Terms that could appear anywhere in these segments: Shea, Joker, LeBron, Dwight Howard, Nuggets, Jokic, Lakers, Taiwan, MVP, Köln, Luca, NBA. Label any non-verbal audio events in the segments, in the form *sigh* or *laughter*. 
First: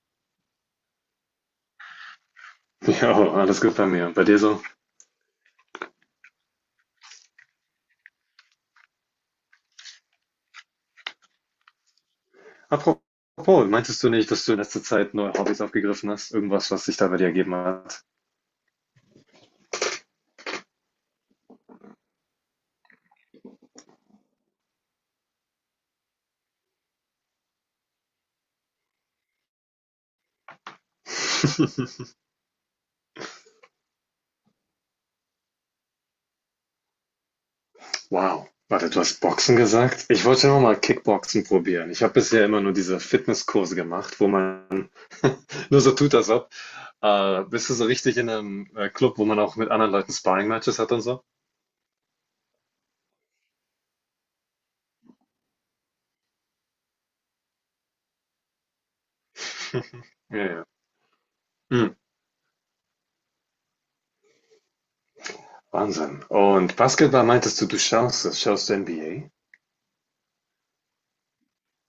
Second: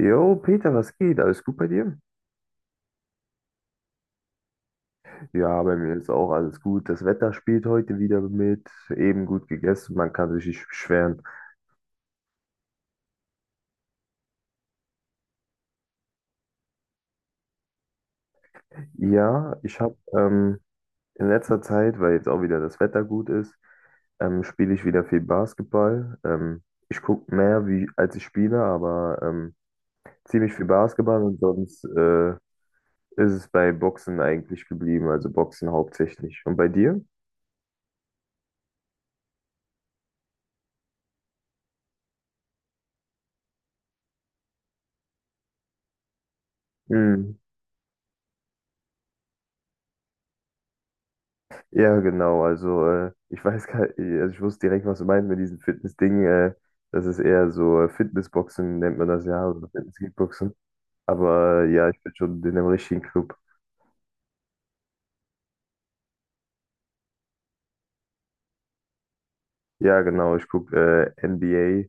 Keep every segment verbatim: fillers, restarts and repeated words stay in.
Jo, Peter, was geht? Alles gut bei dir? Ja, alles gut bei mir. Bei dir so? Ja, bei mir ist auch alles gut. Das Wetter spielt heute wieder mit. Eben gut gegessen, man kann sich nicht beschweren. Apropos, meintest du nicht, dass du in letzter Zeit neue Hobbys aufgegriffen hast? Irgendwas, was sich da bei dir ergeben hat? Ja, ich habe ähm, in letzter Zeit, weil jetzt auch wieder das Wetter gut ist, ähm, spiele ich wieder viel Basketball. Ähm, ich gucke mehr, wie, als ich spiele, aber ähm, ziemlich viel Basketball und sonst *laughs* äh, ist es bei Boxen eigentlich geblieben, also Boxen hauptsächlich. Und bei dir? Wow. Warte, du hast Boxen gesagt? Ich wollte noch mal Kickboxen probieren. Ich habe bisher immer nur diese Fitnesskurse gemacht, wo man nur so tut, als ob. Äh, bist du so richtig in einem äh, Club, wo man auch mit anderen Leuten Sparring-Matches hat und so? Ja, genau. Also, äh, ich weiß gar also ich wusste direkt, was du meinst mit diesem Fitness-Ding. Äh, das ist eher so äh, Fitnessboxen, nennt man das ja, oder *laughs* Ja, Fitness-Kickboxen. ja. Aber äh, ja, Hm, ich bin schon in einem richtigen Club. Wahnsinn. Und Basketball meintest du, du schaust es? Schaust du N B A? Ja, genau. Ich gucke äh, N B A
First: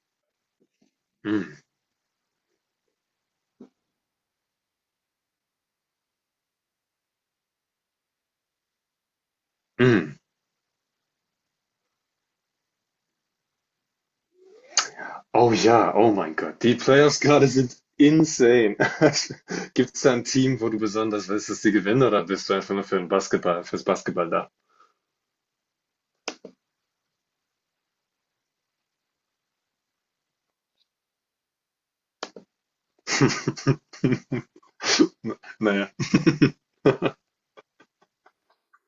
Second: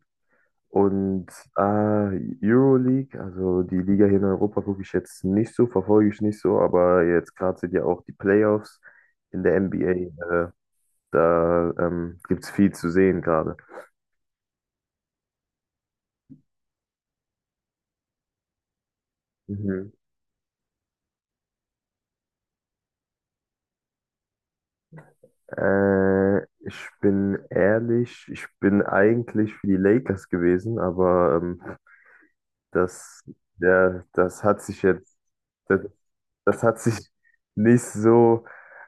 und Hm, äh, Euroleague. Also, die Liga hier in Europa gucke ich jetzt nicht so, verfolge ich nicht so. Aber jetzt gerade sind ja auch die Playoffs in der hm. N B A. Äh, da ähm, gibt es viel zu sehen gerade. Oh ja, oh mein Gott, die Playoffs gerade sind insane. *laughs* Gibt es da ein Team, wo du besonders willst, dass die gewinnen, oder bist du einfach nur für den Basketball, fürs Basketball da? Äh, ich bin ehrlich, ich bin eigentlich für die Lakers gewesen, aber ähm, das, *laughs* ja, das hat sich jetzt, das, Naja. das hat sich nicht so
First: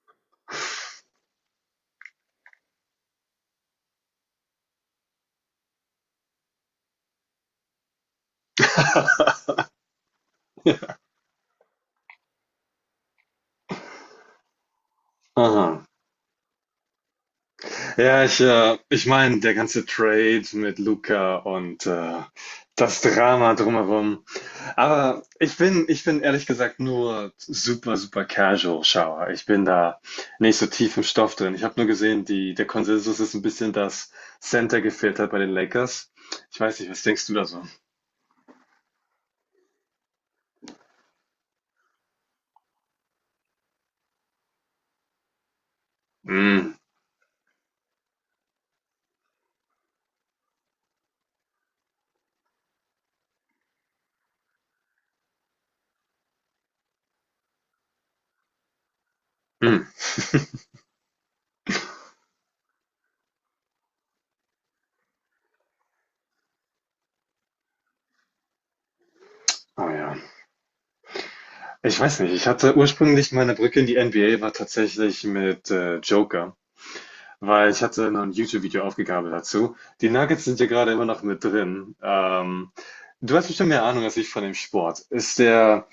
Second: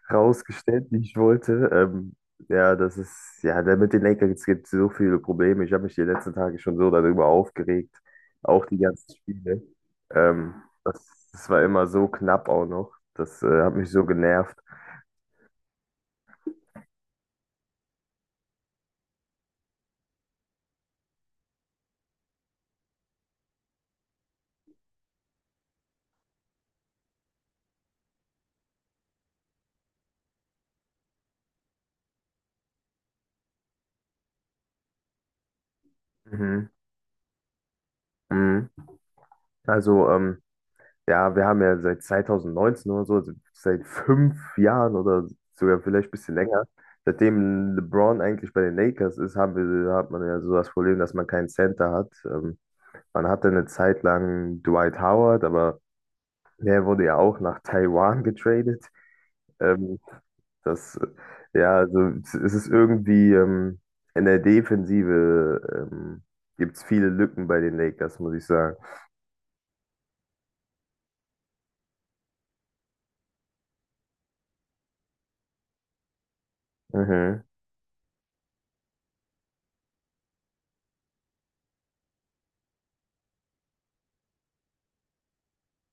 rausgestellt, wie ich wollte. Ähm, ja, das ist, ja, da mit den Lakers gibt es so viele Probleme. Ich habe mich die letzten Tage schon so darüber aufgeregt, auch die ganzen *laughs* Spiele. Ähm, das, das war immer so knapp auch noch. Das äh, hat mich so genervt. Aha. Ja, ich, äh, ich meine, der ganze Trade mit Luca und äh, das Drama drumherum. Aber ich bin, ich bin ehrlich gesagt nur super, super casual Schauer. Ich bin da nicht so tief im Stoff drin. Ich habe nur gesehen, die, der Konsensus ist ein bisschen, dass Center gefehlt hat bei den Lakers. Ich Mhm. weiß nicht, was denkst du da so? Mhm. Also, ähm, ja, wir haben ja seit zwanzig neunzehn oder so, also seit fünf Jahren oder sogar vielleicht ein bisschen länger, Mm, seitdem LeBron eigentlich bei den Lakers ist, haben wir, hat man ja so das Problem, dass man keinen Center hat. Ähm, man hatte eine Zeit lang Dwight Howard, aber der wurde ja auch nach Taiwan getradet. mm. Ähm, das, äh, ja, also es es ist irgendwie ähm, in der Defensive ähm, gibt es viele Lücken bei den Lakers, muss ich sagen. Oh ja. Ich weiß nicht. Ich hatte ursprünglich meine Brücke in die N B A war tatsächlich mit äh, Joker, Mhm. weil ich hatte noch ein YouTube-Video aufgegabelt dazu. Die Nuggets sind ja gerade immer noch mit drin. Ähm, du hast bestimmt mehr Ahnung als ich von dem Sport. Ist der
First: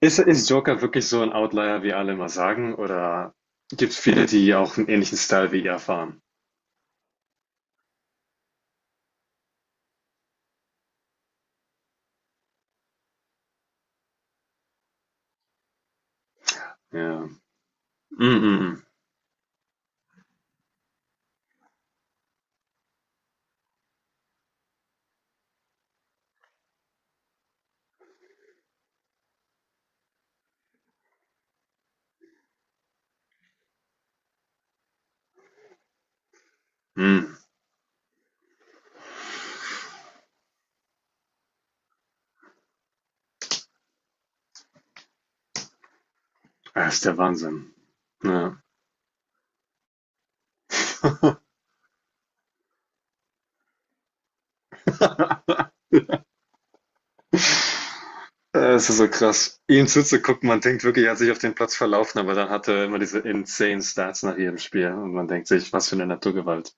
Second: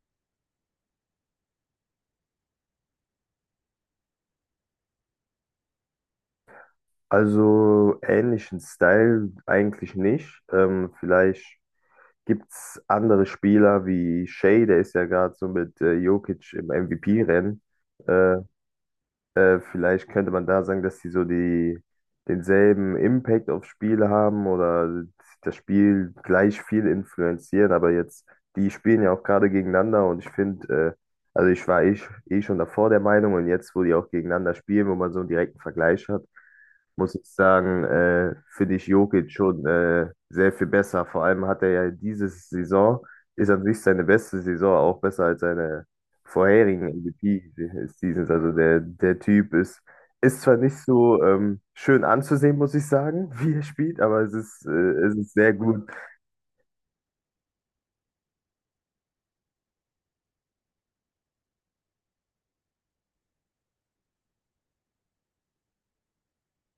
Ist, ist Joker wirklich so ein Outlier, wie alle immer sagen? Oder gibt es viele, die auch einen ähnlichen Style wie ihr fahren? Also ähnlichen Style eigentlich nicht. Ähm, vielleicht gibt es andere Spieler wie Shea, der ist ja gerade so mit äh, Jokic im Ja. M V P-Rennen. Mm, mm, Äh, vielleicht könnte man da sagen, dass sie so die denselben Impact aufs Spiel haben oder das Spiel gleich viel influenzieren, aber jetzt, die spielen ja auch gerade gegeneinander und ich finde, äh, also ich war eh, sch- eh schon davor der Meinung und jetzt, wo die auch gegeneinander spielen, wo man so einen direkten Vergleich hat, mm. muss ich Mm. sagen, äh, finde ich Jokic schon äh, sehr viel besser. Vor allem hat er ja diese Saison, ist an sich seine beste Saison, auch besser als seine vorherigen Das ist der M V P Wahnsinn. des Seasons. Also Ja. der, der Typ ist, ist zwar nicht so *laughs* ähm, schön anzusehen, muss ich sagen, *laughs* wie er spielt, aber es ist, äh, es ist sehr gut. Es ist so krass, ihm zuzugucken. Man denkt wirklich, er hat sich auf den Platz verlaufen, aber dann hat er immer diese insane Stats nach jedem Spiel und man denkt sich, was für eine Naturgewalt.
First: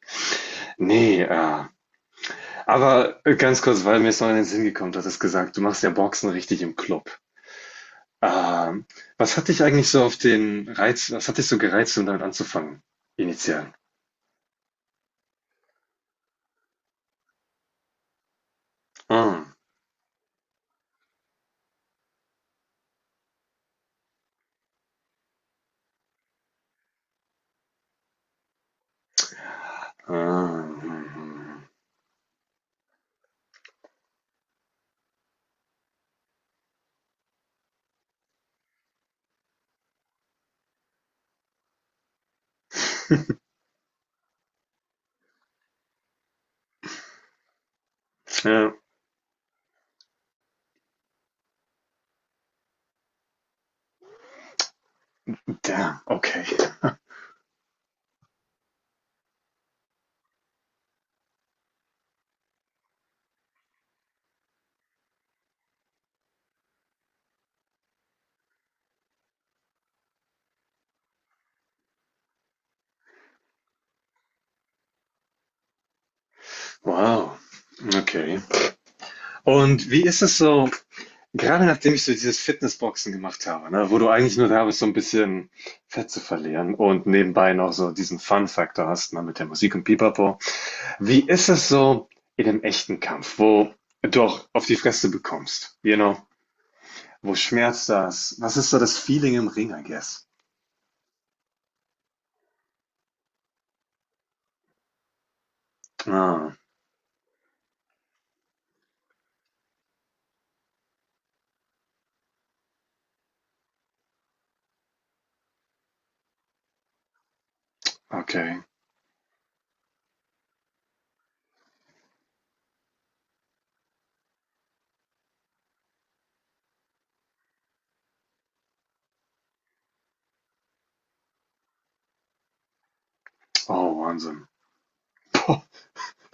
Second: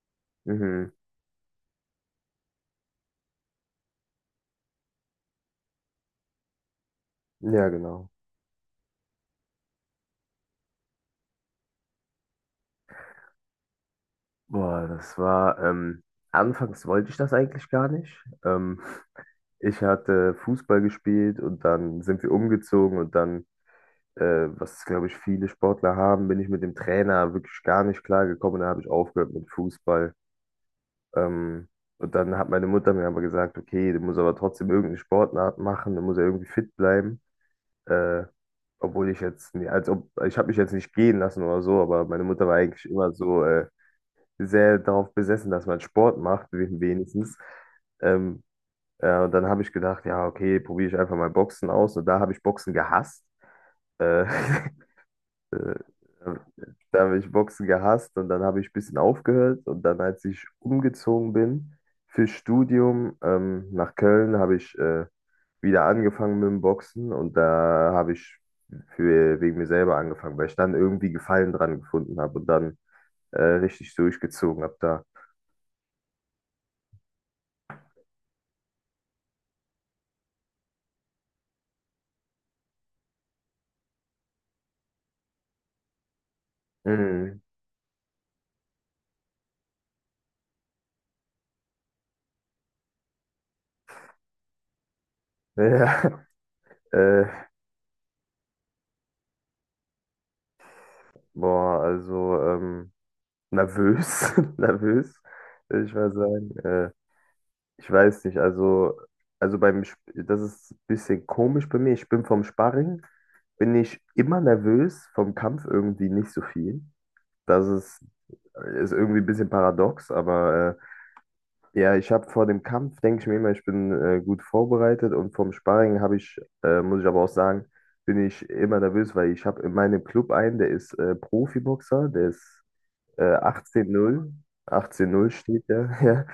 Mhm. Nee, äh, aber ganz kurz, weil mir es noch in den Sinn gekommen hat, es gesagt, du machst ja Boxen richtig im Club. Ja, genau. Ah, was hat dich eigentlich so auf den Reiz was hat dich so gereizt, um damit anzufangen, initial? Boah, das war, ähm, anfangs wollte ich das eigentlich gar nicht. Ähm, Ah, Ich hatte Fußball gespielt und dann sind wir umgezogen und dann, äh, was glaube ich viele Sportler haben, bin ich mit dem Trainer wirklich gar nicht klar gekommen. Da habe ich aufgehört mit Fußball. ah, mhm. Ähm, und dann hat meine Mutter mir aber gesagt, okay, du musst aber trotzdem irgendeine Sportart machen, du musst ja irgendwie fit bleiben. Äh, Obwohl ich jetzt, nie- als ob, ich habe mich jetzt nicht gehen lassen oder so, aber meine Mutter war eigentlich immer *laughs* so äh, sehr darauf besessen, dass man Sport macht, wen- wenigstens. Ähm, Ja, ja, und dann habe ich gedacht, ja, okay, probiere ich einfach mal Boxen aus. Und da habe ich Boxen gehasst. Äh, *laughs* Äh, damn, äh, okay. Da habe ich Boxen gehasst und dann habe ich ein bisschen aufgehört. Und dann, als ich umgezogen bin fürs Studium ähm, nach Köln, habe ich äh, wieder angefangen mit dem Boxen und da habe ich für, wegen mir selber angefangen, weil ich dann irgendwie Gefallen dran gefunden habe und dann äh, richtig durchgezogen habe da. Wow, okay. Und wie ist es so, gerade nachdem ich so dieses Fitnessboxen gemacht habe, ne, wo du eigentlich nur da bist, so ein bisschen Fett zu verlieren und Mhm. nebenbei noch so diesen Fun-Faktor hast, ne, mit der Musik und Pipapo. Wie ist es so in dem echten Kampf, wo du auch auf die Fresse bekommst, you Ja, know? *laughs* äh, Wo schmerzt das? Was ist so das Feeling im Ring, I guess? boah, also ähm, nervös, *laughs* nervös, würde ich mal Ah, sagen. Äh, Ich weiß nicht, also, also beim, Sp- das ist ein bisschen komisch bei mir. Ich bin vom Sparring, bin ich immer nervös, vom Kampf irgendwie nicht so viel. Das ist, okay. ist irgendwie ein bisschen paradox, aber äh, ja, ich habe vor dem Kampf, denke ich mir immer, ich bin äh, gut vorbereitet und vom Sparring habe ich, äh, muss ich aber auch sagen, bin ich immer nervös, weil ich habe in meinem Club einen, der ist äh, Profiboxer, der ist äh, Oh, achtzehn null, Wahnsinn. achtzehn null *laughs* Boah, steht der, *laughs* ja.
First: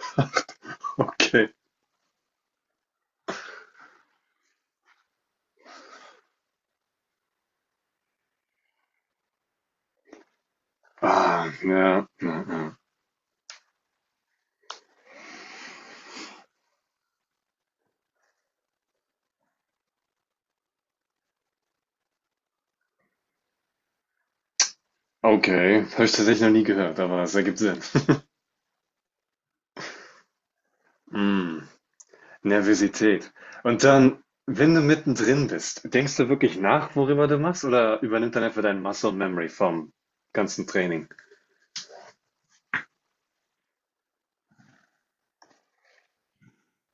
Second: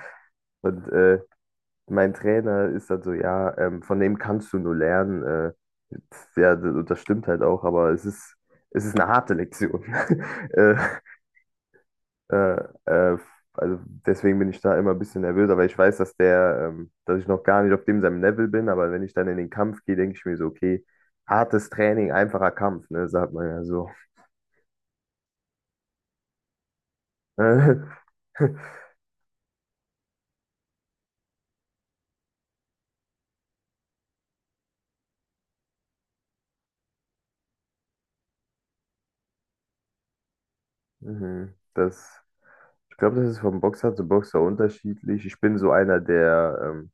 Und äh, okay. mein Trainer ist dann so, ja, ähm, von dem kannst du nur lernen. Äh, pf, ja, das, das stimmt halt auch, aber es ist, es ist eine harte Lektion. *laughs* äh, Ah, ja, ja, äh, ja. äh, also deswegen bin ich da immer ein bisschen nervös, aber ich weiß, dass der, ähm, dass ich noch gar nicht auf dem seinem Level bin, aber wenn ich dann in den Kampf gehe, denke ich mir so, okay, hartes Training, einfacher Kampf, ne, sagt man ja so. Okay, habe ich tatsächlich noch nie gehört, aber es ergibt Sinn. Äh, *laughs* *laughs* Mm, Nervosität. Und dann, wenn du mittendrin bist, denkst du wirklich nach, worüber du machst, oder übernimmt dann einfach dein Muscle Memory vom ganzen Training? Mhm, das, ich glaube, das ist vom Boxer zu Boxer unterschiedlich. Ich bin so einer, der, ähm,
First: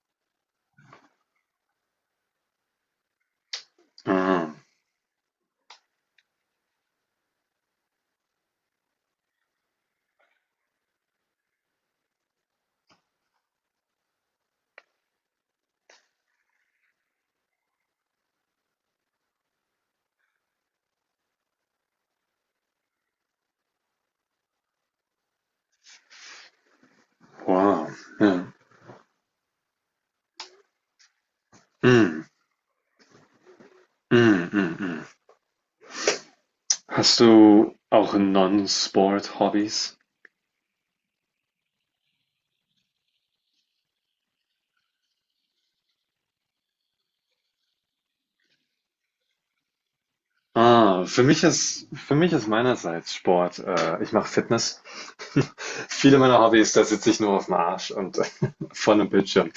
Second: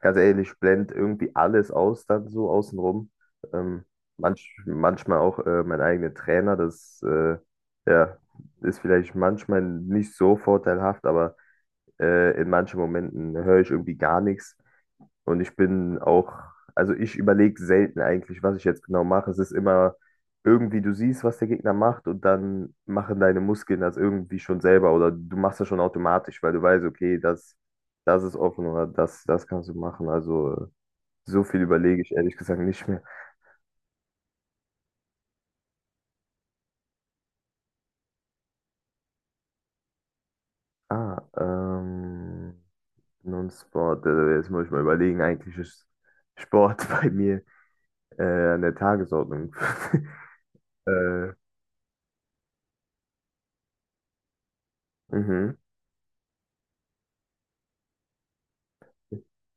ganz ehrlich, ich blende irgendwie alles aus, dann so außenrum. Ähm, Ah, manch, manchmal auch äh, mein eigener Trainer, das äh, ja, ist vielleicht manchmal nicht so vorteilhaft, aber äh, in manchen Momenten höre ich irgendwie gar nichts. Und ich bin auch, also ich überlege selten eigentlich, was ich jetzt genau mache. Es ist immer irgendwie, du siehst, was der Gegner macht und dann machen deine Muskeln das irgendwie schon selber oder du machst das schon automatisch, weil du weißt, okay, das. wow. Das Ja. ist offen oder das, das kannst du machen. Also so viel überlege ich Mm, ehrlich gesagt nicht mehr. mm, mm, mm. Hast du auch Non-Sport-Hobbys? Ah, ähm, Non-Sport. Also jetzt muss ich mal überlegen. Eigentlich ist Sport *laughs* bei mir äh, an der Tagesordnung. *laughs* Ah, für äh, mich ist, für mich ist meinerseits Sport. Äh, ich mache Fitness. *laughs* mhm. Viele meiner Hobbys, da sitze ich nur auf dem Arsch und *laughs* äh, vor einem Bildschirm,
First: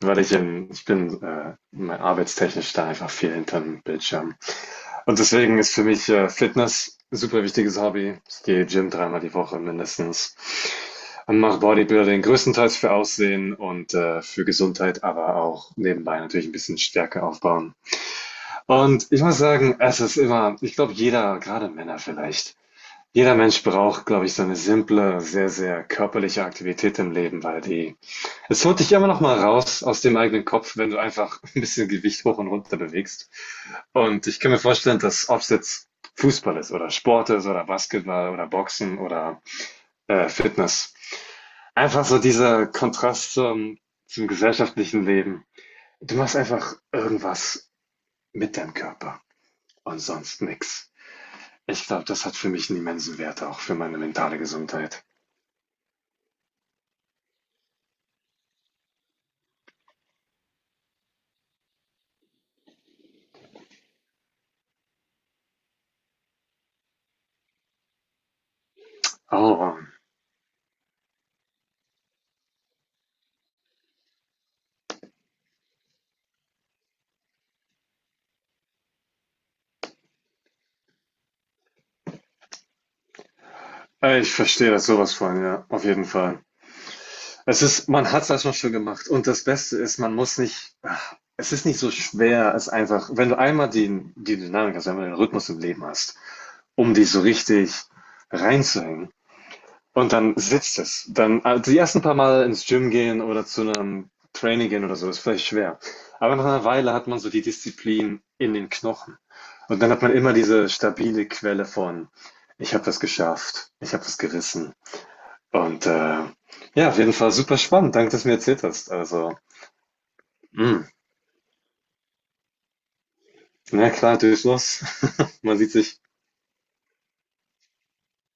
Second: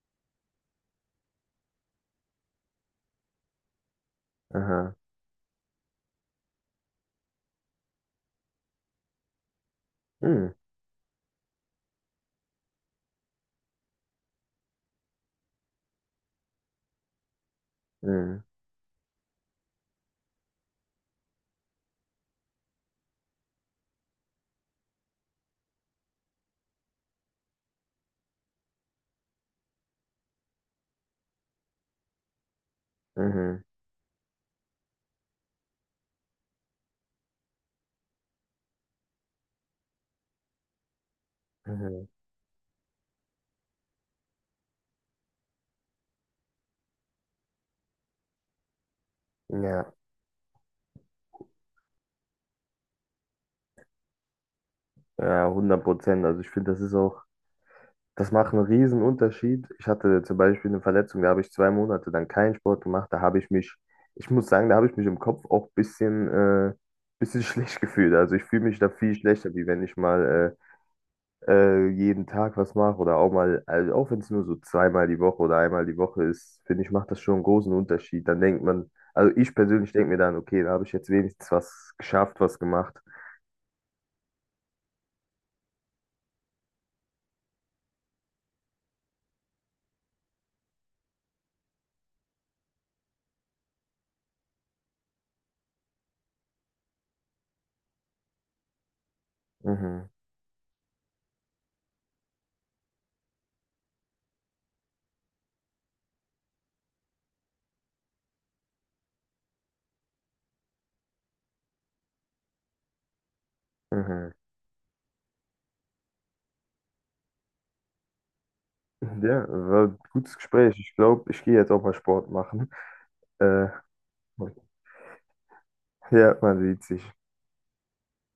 weil ich in, ich bin äh, mein- arbeitstechnisch da einfach viel hinterm Bildschirm. Aha. Und deswegen ist für mich äh, Fitness ein super wichtiges Hobby. Ich gehe Gym dreimal die Woche mindestens Mhm. und mache Bodybuilding größtenteils für Aussehen und äh, für Gesundheit, aber auch nebenbei natürlich ein bisschen Stärke aufbauen. Mhm. Und ich muss sagen, es ist immer ich glaube, jeder, gerade Männer vielleicht jeder Mensch braucht, glaube ich, so eine simple, sehr, sehr körperliche Aktivität im Leben, weil die es holt dich immer noch mal raus aus dem eigenen Kopf, wenn du einfach *laughs* ein bisschen Gewicht hoch und runter bewegst. Mhm. Und ich kann mir vorstellen, dass ob es jetzt Fußball ist oder Sport ist oder Basketball oder Boxen oder, äh, Fitness, einfach Mhm. so dieser Kontrast zum zum gesellschaftlichen Leben. Du machst einfach irgendwas mit deinem Körper Ja, und sonst nix. Ich glaube, das hat für mich einen immensen Wert, auch für meine mentale Gesundheit. ja, hundert Prozent. Also ich finde, das ist auch, das macht einen riesen Unterschied. Ich hatte zum Beispiel eine Verletzung, da habe ich zwei Monate dann keinen Sport gemacht. Da habe ich mich, ich muss sagen, da habe ich mich im Kopf auch ein bisschen, äh, bisschen *laughs* schlecht gefühlt. Also ich fühle mich da viel schlechter, wie Aber wenn ich mal äh, äh, jeden Tag was mache oder auch mal, also auch wenn es nur so zweimal die Woche oder einmal die Woche ist, finde ich, macht das schon einen großen Unterschied. Dann denkt man, also ich persönlich denke mir dann, okay, da habe ich jetzt wenigstens was geschafft, was gemacht. äh, ich verstehe das sowas von, ja, auf jeden Fall. Es ist, man hat es erstmal schon gemacht und das Beste ist, man muss nicht, ach, es ist nicht so schwer, es einfach, wenn du einmal die, die Dynamik hast, einmal den Rhythmus im Leben hast, um dich so richtig reinzuhängen Mhm, und dann sitzt es. Dann, also die ersten paar Mal ins Gym gehen oder zu einem Training gehen oder so, ist vielleicht schwer. Aber nach einer Weile hat man so die Disziplin in den Knochen. Und dann hat man immer diese stabile Quelle von, ich habe das geschafft, ich habe das mhm. gerissen. Und äh, ja, auf jeden Fall super spannend. Danke, dass du mir erzählt hast. Also, Ja, war ein gutes Gespräch. mh, Ich glaube, ich gehe jetzt auch mal Sport machen. Äh, na klar, durchs Los. *laughs* Man sieht sich. ja, man sieht sich.